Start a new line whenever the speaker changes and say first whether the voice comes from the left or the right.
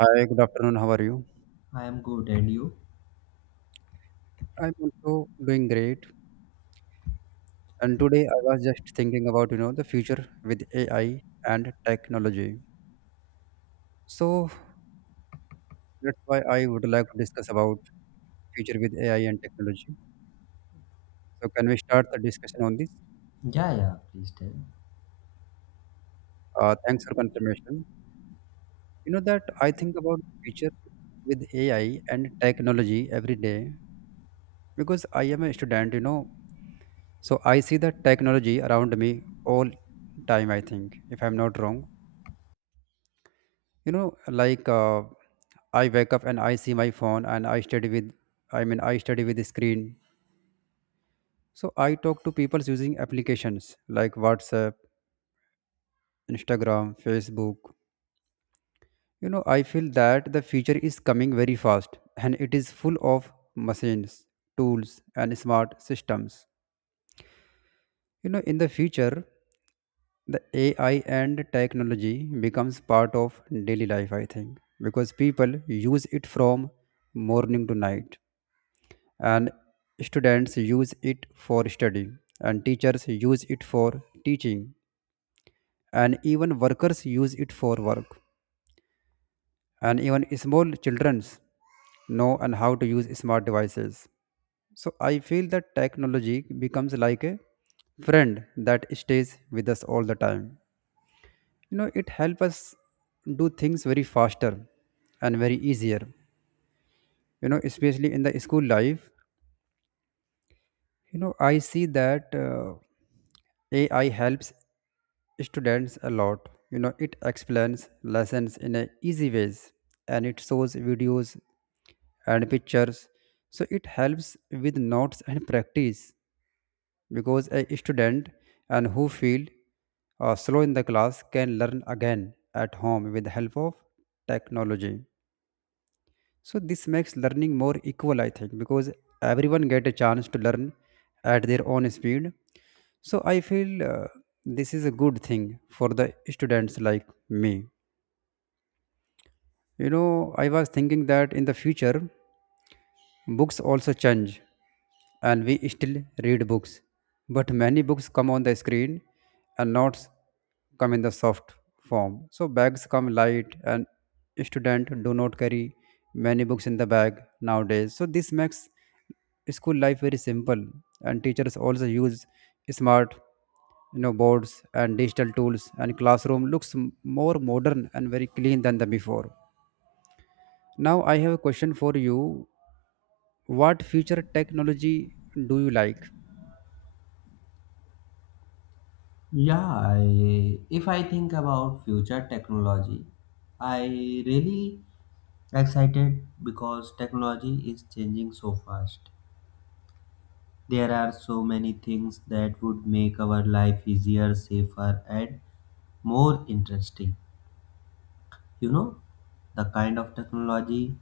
right: Hi, good afternoon. How are you?
left: I am good, and you?
right: I'm also doing great. And today I was just thinking about, the future with AI and technology. So that's why I would like to discuss about future with AI and technology. So can we start the discussion on this?
left: Yeah, yeah, please tell.
right: Thanks for confirmation. You know that I think about the future with AI and technology every day because I am a student. So I see the technology around me all time, I think, if I'm not wrong. You know, like I wake up and I see my phone and I study with I study with the screen. So I talk to people using applications like WhatsApp, Instagram, Facebook. I feel that the future is coming very fast and it is full of machines, tools and smart systems. You know, in the future the AI and technology becomes part of daily life I think because people use it from morning to night and students use it for study and teachers use it for teaching and even workers use it for work and even small children know and how to use smart devices. So I feel that technology becomes like a friend that stays with us all the time. You know, it helps us do things very faster and very easier, especially in the school life. I see that AI helps students a lot. You know, it explains lessons in a easy ways and it shows videos and pictures. So it helps with notes and practice because a student and who feel slow in the class can learn again at home with the help of technology. So this makes learning more equal, I think, because everyone get a chance to learn at their own speed. So I feel this is a good thing for the students like me. You know, I was thinking that in the future books also change, and we still read books. But many books come on the screen and notes come in the soft form. So bags come light, and students do not carry many books in the bag nowadays. So this makes school life very simple, and teachers also use smart boards and digital tools, and classroom looks more modern and very clean than the before. Now I have a question for you. What future technology do you like?
left: If I think about future technology, I really excited because technology is changing so fast. There are so many things that would make our life easier, safer, and more interesting. You know, the kind of technology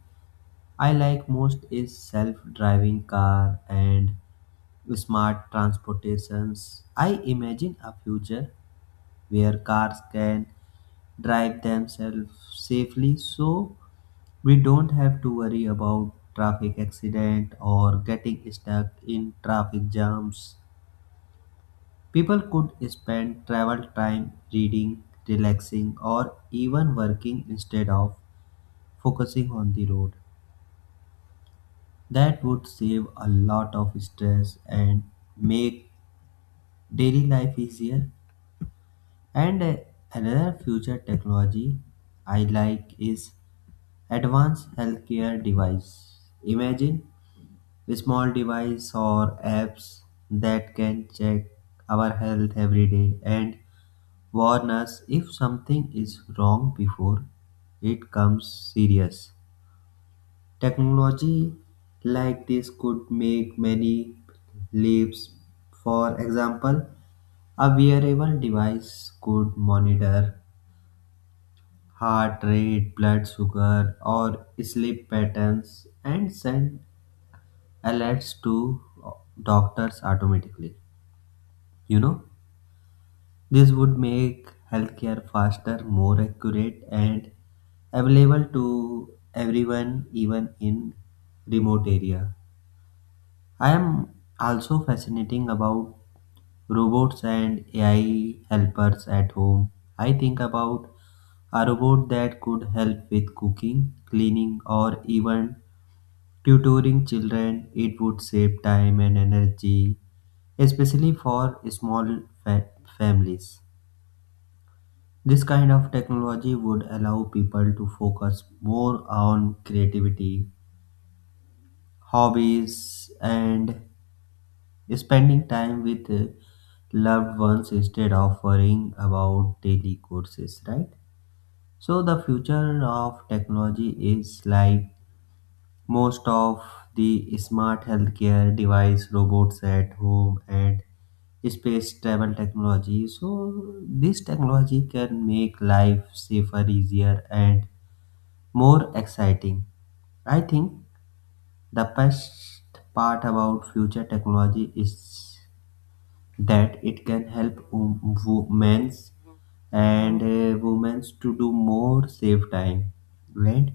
left: I like most is self-driving car and smart transportations. I imagine a future where cars can drive themselves safely, so we don't have to worry about traffic accident or getting stuck in traffic jams. People could spend travel time reading, relaxing or even working instead of focusing on the road. That would save a lot of stress and make daily life easier. And Another future technology I like is advanced healthcare device. Imagine a small device or apps that can check our health every day and warn us if something is wrong before it comes serious. Technology like this could make many leaps. For example, a wearable device could monitor heart rate, blood sugar, or sleep patterns and send alerts to doctors automatically. You know, this would make healthcare faster, more accurate, and available to everyone, even in remote area. I am also fascinating about robots and AI helpers at home. I think about a robot that could help with cooking, cleaning, or even tutoring children. It would save time and energy, especially for families. This kind of technology would allow people to focus more on creativity, hobbies, and spending time with loved ones instead of worrying about daily courses, right? So the future of technology is like most of the smart healthcare device, robots at home, and space travel technology. So this technology can make life safer, easier, and more exciting. I think the best part about future technology is that it can help wom- women's and women's to do more, save time, and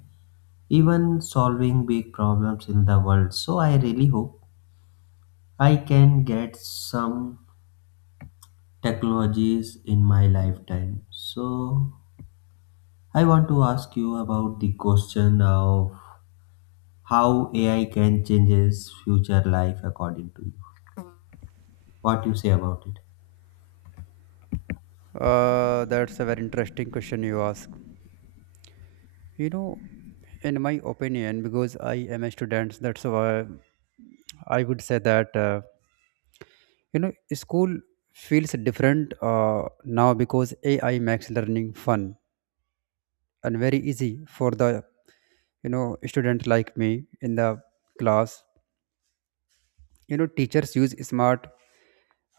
left: even solving big problems in the world. So I really hope I can get some technologies in my lifetime. So I want to ask you about the question of how AI can changes future life according to you. What you say about it?
right: That's a very interesting question you ask. You know, in my opinion, because I am a student, that's why I would say that school feels different now because AI makes learning fun and very easy for the student like me in the class. You know, teachers use smart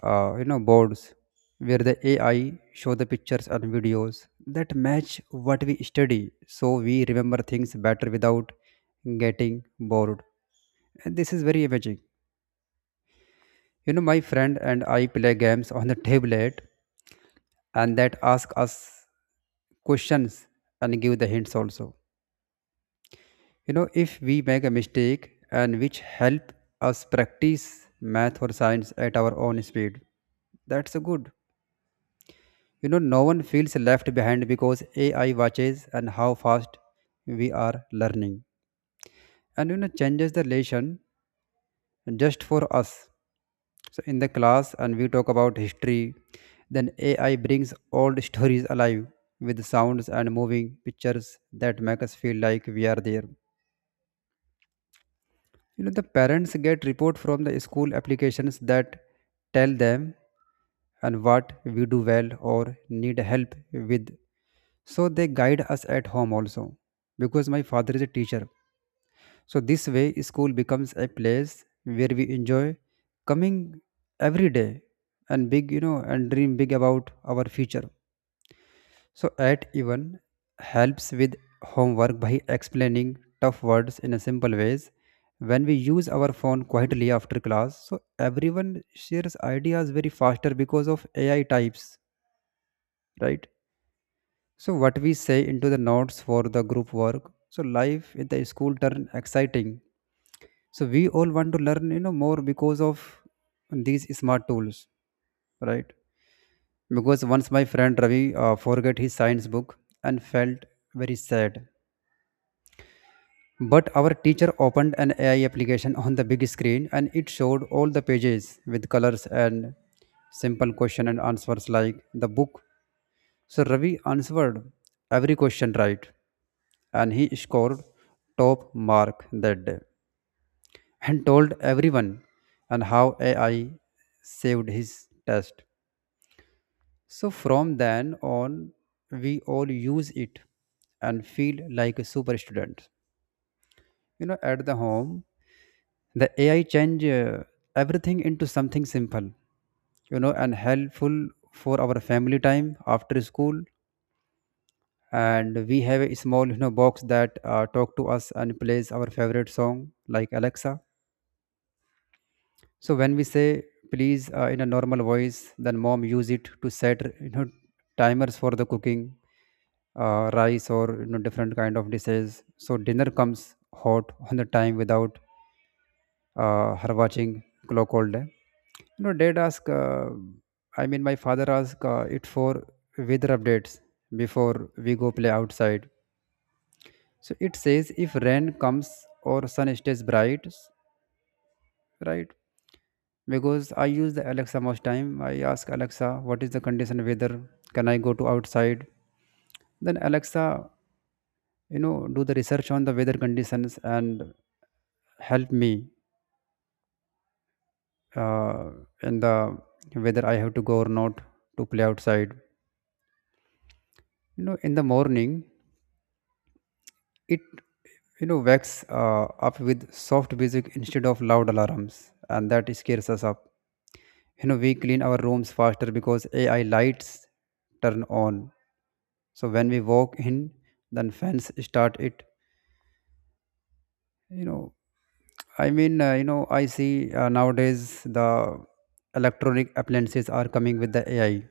right: boards where the AI show the pictures and videos that match what we study, so we remember things better without getting bored. And this is very amazing. You know, my friend and I play games on the tablet, and that ask us questions and give the hints also. You know, if we make a mistake, and which help us practice math or science at our own speed. That's a good. You know, no one feels left behind because AI watches and how fast we are learning. And you know, changes the lesson just for us. So in the class and we talk about history, then AI brings old stories alive with sounds and moving pictures that make us feel like we are there. You know, the parents get report from the school applications that tell them and what we do well or need help with. So they guide us at home also because my father is a teacher. So this way school becomes a place where we enjoy coming every day and big and dream big about our future. So at even helps with homework by explaining tough words in a simple ways when we use our phone quietly after class, so everyone shares ideas very faster because of AI types, right? So what we say into the notes for the group work. So life in the school turn exciting. So we all want to learn, you know, more because of these smart tools, right? Because once my friend Ravi forget his science book and felt very sad. But our teacher opened an AI application on the big screen, and it showed all the pages with colors and simple question and answers like the book. So Ravi answered every question right, and he scored top mark that day and told everyone and how AI saved his test. So from then on, we all use it and feel like a super student. You know, at the home, the AI change everything into something simple, you know, and helpful for our family time after school. And we have a small box that talk to us and plays our favorite song like Alexa. So when we say please in a normal voice, then mom use it to set timers for the cooking rice or you know different kind of dishes, so dinner comes hot on the time without her watching clock all day. You know, dad ask my father ask it for weather updates before we go play outside. So it says if rain comes or sun stays bright, right? Because I use the Alexa most time. I ask Alexa, what is the condition weather? Can I go to outside? Then Alexa, you know, do the research on the weather conditions and help me uh, in the whether I have to go or not to play outside. You know, in the morning, it wakes up with soft music instead of loud alarms, and that scares us up. You know, we clean our rooms faster because AI lights turn on. So when we walk in, then fans start it. you know I see nowadays the electronic appliances are coming with the AI,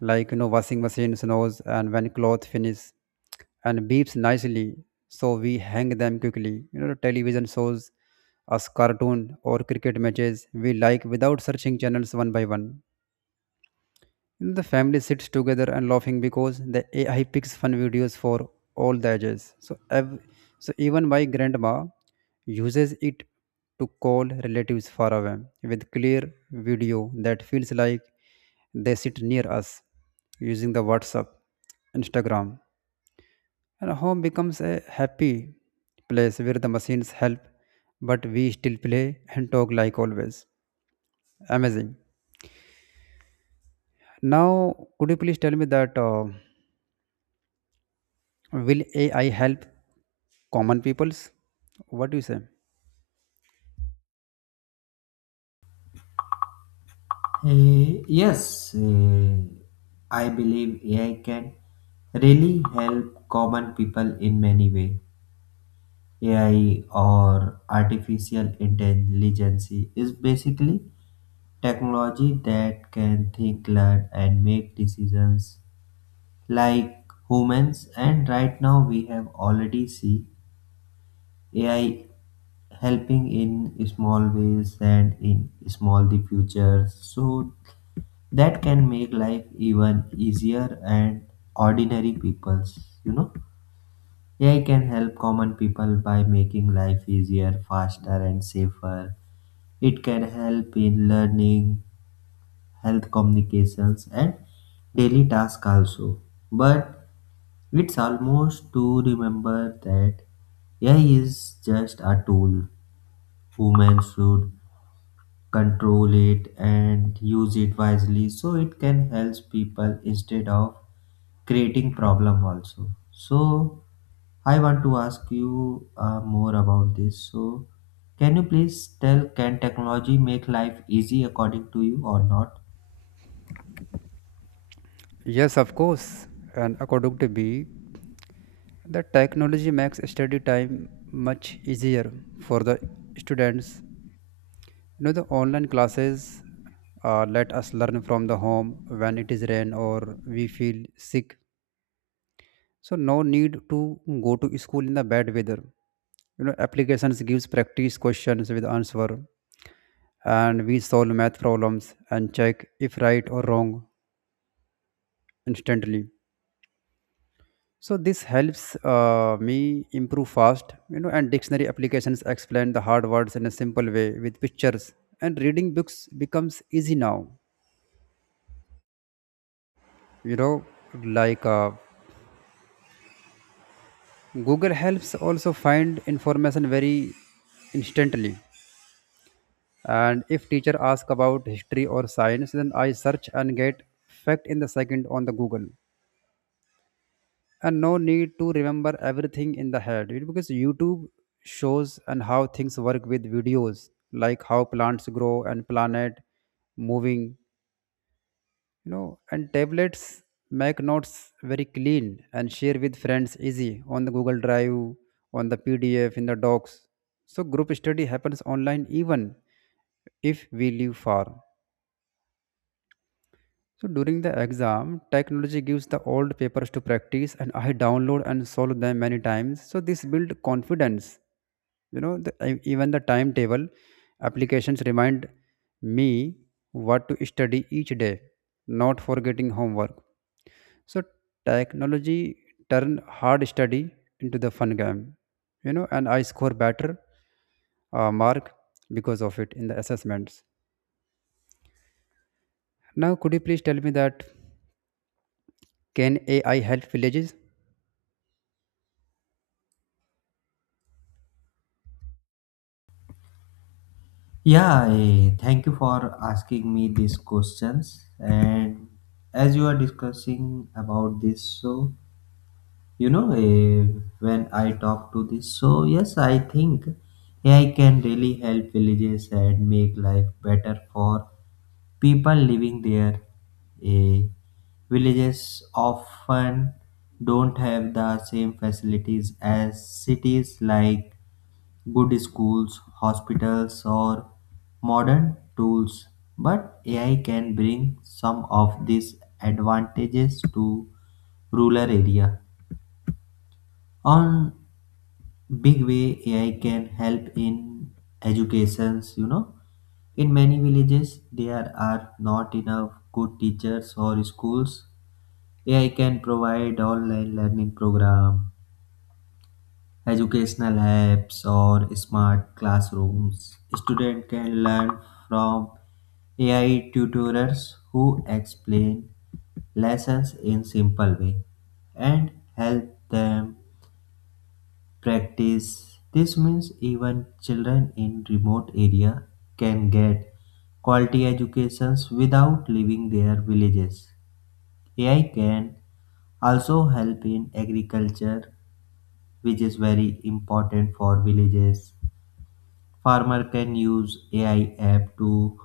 right: like you know, washing machine knows and when cloth finish and beeps nicely, so we hang them quickly. You know, television shows us cartoon or cricket matches we like without searching channels one by one. The family sits together and laughing because the AI picks fun videos for all the ages. So even my grandma uses it to call relatives far away with clear video that feels like they sit near us using the WhatsApp, Instagram. And home becomes a happy place where the machines help, but we still play and talk like always. Amazing. Now, could you please tell me that? Will AI help common peoples? What do you say?
left: Yes, I believe AI can really help common people in many ways. AI or artificial intelligence is basically technology that can think, learn, and make decisions like humans. And right now, we have already see AI helping in small ways and in small the future. So that can make life even easier and ordinary people's, you know, AI can help common people by making life easier, faster and safer. It can help in learning, health, communications and daily tasks also. But it's almost to remember that AI is just a tool. Women should control it and use it wisely, so it can help people instead of creating problem also. So I want to ask you more about this. So can you please tell, can technology make life easy according to you or not?
right: Yes, of course. And according to me, the technology makes study time much easier for the students. You know, the online classes let us learn from the home when it is rain or we feel sick. So no need to go to school in the bad weather. You know, applications gives practice questions with answer, and we solve math problems and check if right or wrong instantly. So this helps me improve fast. You know, and dictionary applications explain the hard words in a simple way with pictures, and reading books becomes easy now. You know, like Google helps also find information very instantly. And if teacher ask about history or science, then I search and get fact in the second on the Google, and no need to remember everything in the head. It- because YouTube shows and how things work with videos like how plants grow and planet moving. You know, and tablets make notes very clean and share with friends easy on the Google Drive, on the PDF in the docs. So group study happens online even if we live far. So during the exam, technology gives the old papers to practice, and I download and solve them many times. So this build confidence. You know, even the timetable applications remind me what to study each day, not forgetting homework. So technology turn hard study into the fun game. You know, and I score better mark because of it in the assessments. Now, could you please tell me that can AI help villages?
left: Yeah, thank you for asking me these questions. And as you are discussing about this, so you know, when I talk to this, so yes, I think AI can really help villages and make life better for people living there. Eh, Villages often don't have the same facilities as cities, like good schools, hospitals or modern tools. But AI can bring some of these advantages to rural area. On big way, AI can help in educations. You know, in many villages there are not enough good teachers or schools. AI can provide online learning program, educational apps or smart classrooms. Student can learn from AI tutors who explain lessons in simple way and help them practice. This means even children in remote area can get quality educations without leaving their villages. AI can also help in agriculture, which is very important for villages. Farmer can use AI app to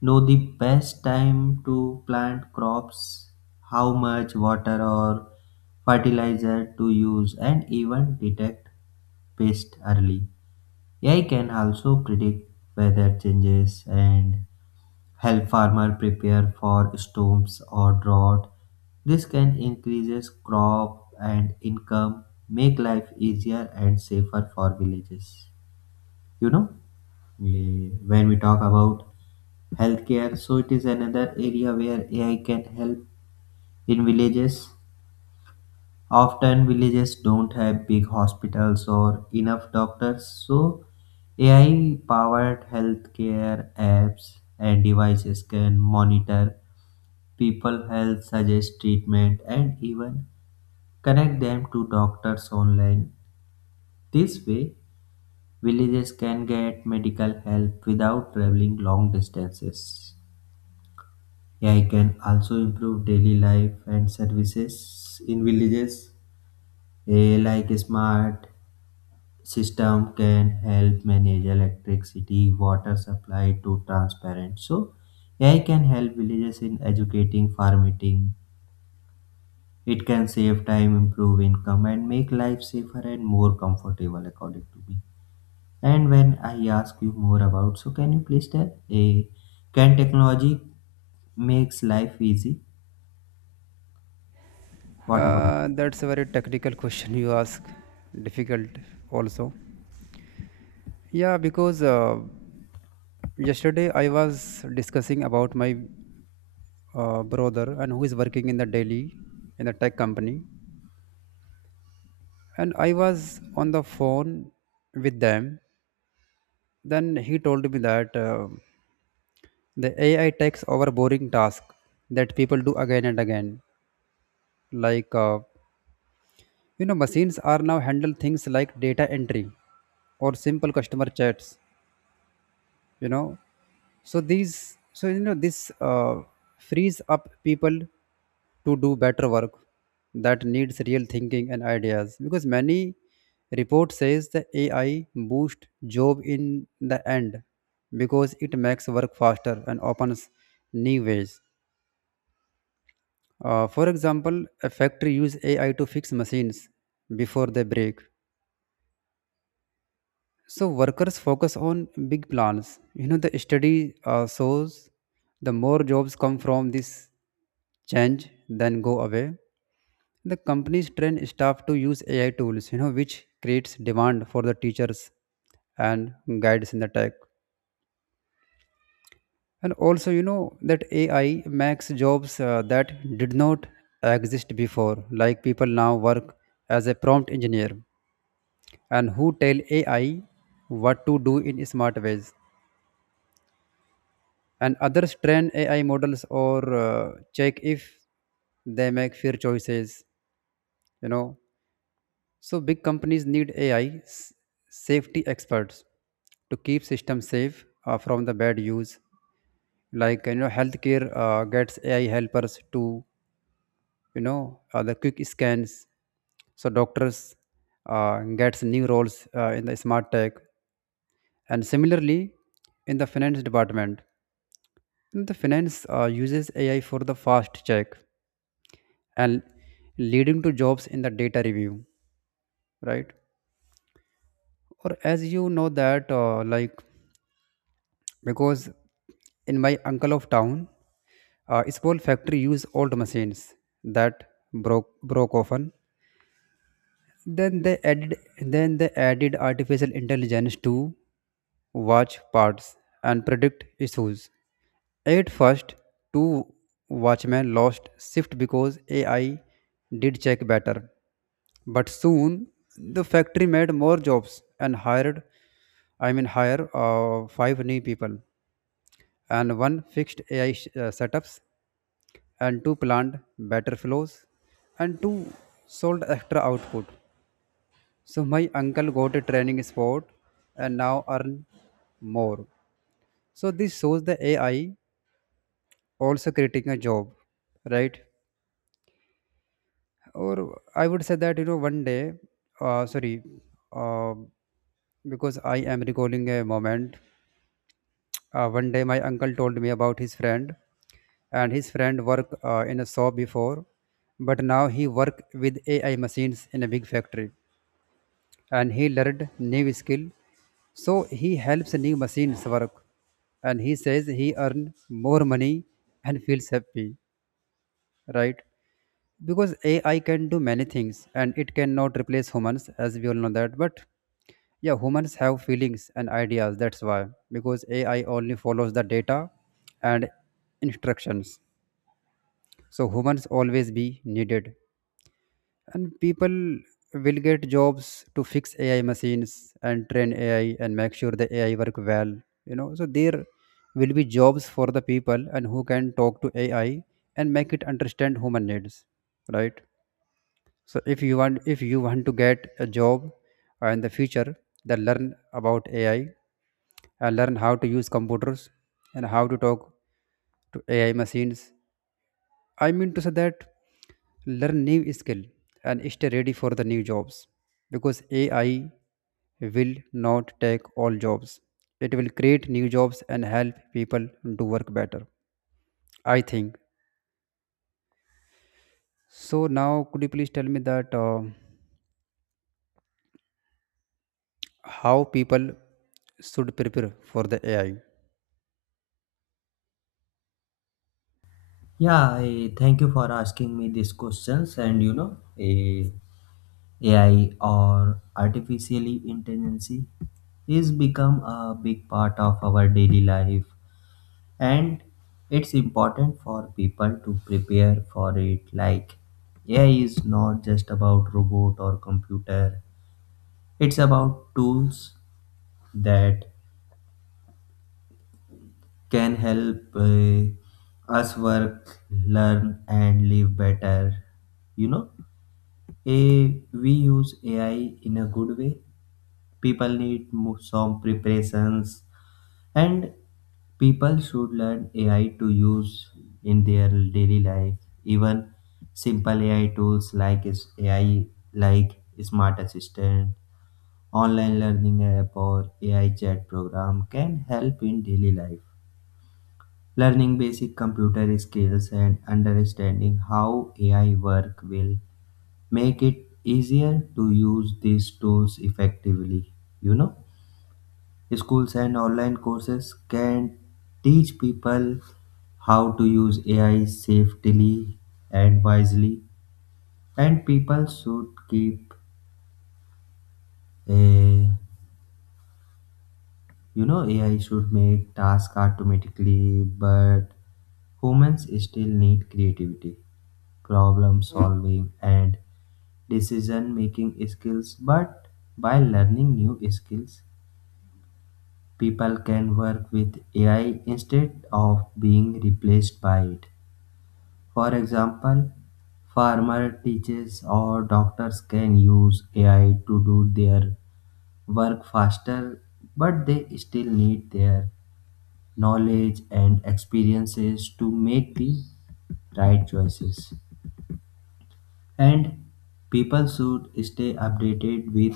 left: know the best time to plant crops, how much water or fertilizer to use, and even detect pest early. AI can also predict weather changes and help farmers prepare for storms or drought. This can increase crop and income, make life easier and safer for villages. You know, when we talk about healthcare, so it is another area where AI can help in villages. Often villages don't have big hospitals or enough doctors, so AI-powered healthcare apps and devices can monitor people health, suggest treatment, and even connect them to doctors online. This way, villages can get medical help without traveling long distances. AI can also improve daily life and services in villages, like smart system can help manage electricity, water supply to transparent. So AI can help villages in educating, farming. It can save time, improve income, and make life safer and more comfortable, according to me. And when I ask you more about, so can you please tell? A, can technology makes life easy? What about?
right: That's a very technical question you ask. Difficult also. Yeah, because yesterday I was discussing about my brother and who is working in the Delhi in the tech company, and I was on the phone with them. Then he told me that the AI takes over boring task that people do again and again. Like machines are now handle things like data entry or simple customer chats you know so these so you know this Frees up people to do better work that needs real thinking and ideas, because many report says the AI boost job in the end, because it makes work faster and opens new ways. For example, a factory use AI to fix machines before they break. So workers focus on big plans. You know, the study shows the more jobs come from this change than go away. The companies train staff to use AI tools, you know, which creates demand for the teachers and guides in the tech. And also, you know, that AI makes jobs that did not exist before, like people now work as a prompt engineer and who tell AI what to do in smart ways, and others train AI models or check if they make fair choices, you know. So big companies need AI safety experts to keep systems safe from the bad use, like you know, healthcare gets AI helpers to the quick scans, so doctors gets new roles in the smart tech. And similarly in the finance department, the finance uses AI for the fast check, and leading to jobs in the data review, right? Or as you know that like, because in my uncle of town, a small factory used old machines that broke often. Then they added artificial intelligence to watch parts and predict issues. At first, two watchmen lost shift because AI did check better. But soon, the factory made more jobs and hire five new people, and one fixed AI setups, and two planned better flows, and two sold extra output. So my uncle got a training spot and now earn more. So this shows the AI also creating a job, right? Or I would say that, you know, one day, uh, sorry, uh, because I am recalling a moment. One day my uncle told me about his friend, and his friend worked in a shop before, but now he work with AI machines in a big factory, and he learned new skill. So he helps new machines work, and he says he earn more money and feels happy, right? Because AI can do many things and it cannot replace humans, as we all know that. But yeah, humans have feelings and ideas. That's why, because AI only follows the data and instructions. So humans always be needed, and people will get jobs to fix AI machines and train AI and make sure the AI work well, you know. So there will be jobs for the people and who can talk to AI and make it understand human needs, right? So if you want to get a job in the future, then learn about AI and learn how to use computers and how to talk to AI machines. I mean to say that, learn new skill and stay ready for the new jobs, because AI will not take all jobs. It will create new jobs and help people do work better, I think. So now could you please tell me that how people should prepare for the AI?
left: Yeah, thank you for asking me these questions. And you know, AI or artificial intelligence is become a big part of our daily life, and it's important for people to prepare for it. Like AI is not just about robot or computer, it's about tools that can help us work, learn and live better. You know, a we use AI in a good way, people need some preparations. And people should learn AI to use in their daily life. Even simple AI tools like is AI, like smart assistant, online learning app or AI chat program can help in daily life. Learning basic computer skills and understanding how AI work will make it easier to use these tools effectively. You know, schools and online courses can teach people how to use AI safely and wisely. And people should keep a, you know, AI should make tasks automatically, but humans still need creativity, problem solving, and decision making skills. But by learning new skills, people can work with AI instead of being replaced by it. For example, farmer, teachers or doctors can use AI to do their work faster, but they still need their knowledge and experiences to make the right choices. And people should stay updated with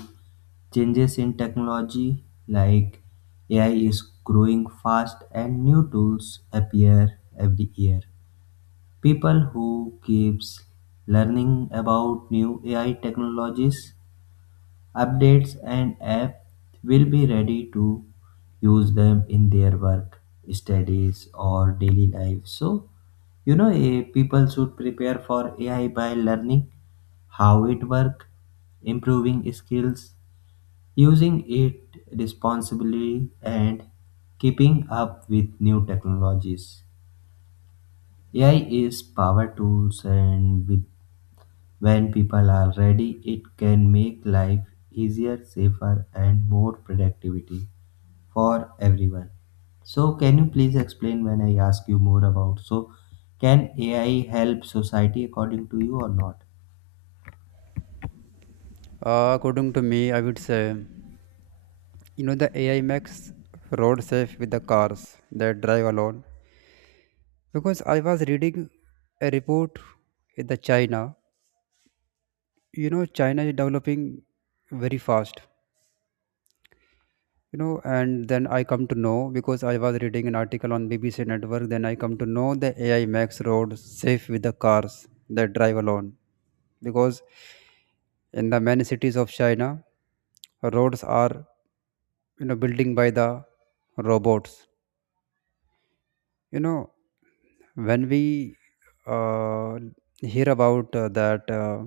left: changes in technology. Like AI is growing fast and new tools appear every year. People who keeps learning about new AI technologies, updates and apps will be ready to use them in their work, studies or daily life. So, you know, people should prepare for AI by learning how it works, improving skills, using it responsibly and keeping up with new technologies. AI is power tools, and with when people are ready, it can make life easier, safer, and more productivity for everyone. So, can you please explain when I ask you more about? So, can AI help society according to you or not?
right: According to me, I would say, you know, the AI makes road safe with the cars that drive alone, because I was reading a report in the China. You know, China is developing very fast. You know, and then I come to know, because I was reading an article on BBC Network. Then I come to know the AI makes roads safe with the cars that drive alone, because in the many cities of China, roads are, you know, building by the robots. You know, when we uh, hear about that.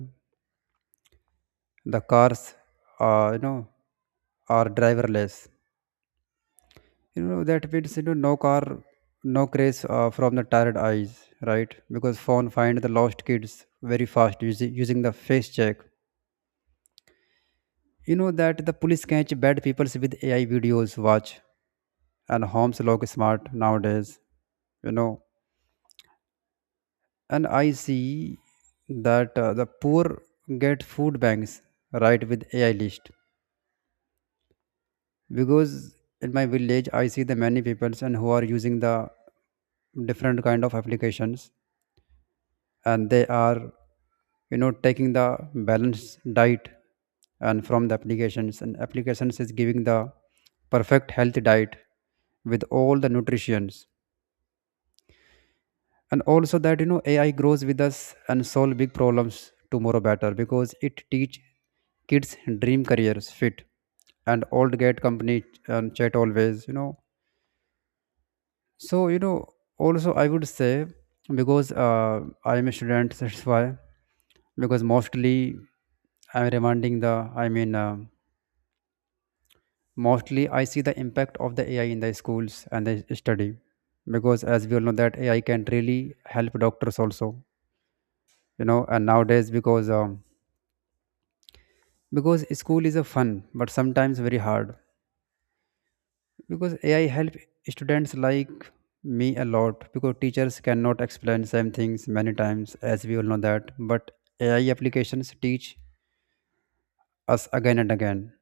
right: The cars uh, you know are driverless, you know, that means you know, no car, no craze from the tired eyes, right? Because phone find the lost kids very fast using the face check, you know, that the police catch bad people with AI videos watch, and homes look smart nowadays, you know. And I see that the poor get food banks, right, with AI list, because in my village I see the many peoples and who are using the different kind of applications, and they are, you know, taking the balanced diet, and from the applications, and applications is giving the perfect healthy diet with all the nutritions. And also that, you know, AI grows with us and solve big problems tomorrow better, because it teach kids dream careers fit, and old get company and chat always, you know. So, you know, also I would say, because I'm a student, that's why. Because I'm reminding the, I mean, uh, mostly I see the impact of the AI in the schools and the study. Because as we all know that AI can really help doctors also, you know, and nowadays because school is a fun but sometimes very hard, because AI help students like me a lot, because teachers cannot explain same things many times, as we all know that. But AI applications teach us again and again,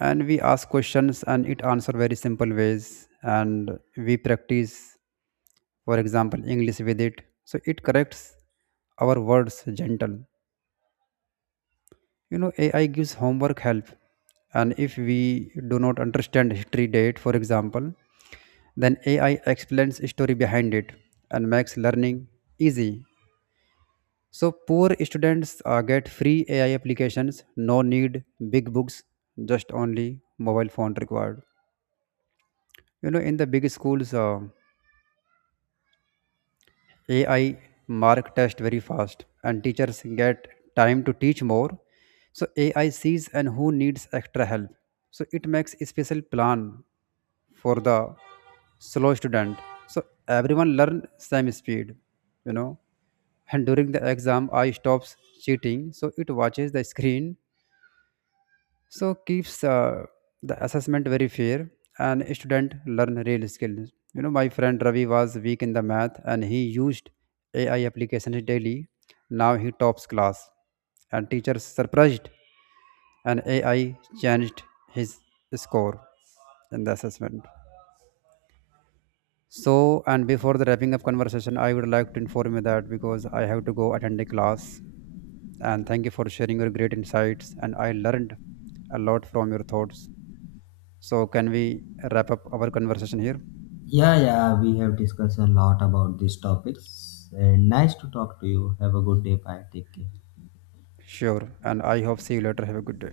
right: and we ask questions and it answer very simple ways, and we practice, for example, english with it, so it corrects our words gentle, you know. AI gives homework help, and if we do not understand history date, for example, then AI explains story behind it and makes learning easy. So poor students get free AI applications, no need big books, just only mobile phone required. You know, in the big schools, AI mark test very fast and teachers get time to teach more. So AI sees and who needs extra help. So it makes a special plan for the slow student. So everyone learn same speed, you know. And during the exam, I stops cheating. So it watches the screen, so keeps the assessment very fair, and student learn real skills, you know. My friend Ravi was weak in the math, and he used AI applications daily. Now he tops class, and teachers surprised, and AI changed his score in the assessment. So, and before the wrapping up conversation, I would like to inform you that because I have to go attend a class. And thank you for sharing your great insights, and I learned a lot from your thoughts. So, can we wrap up our conversation here?
left: Yeah, yeah, we have discussed a lot about these topics, and nice to talk to you. Have a good day. Bye. Take care.
right: Sure. And I hope see you later. Have a good day.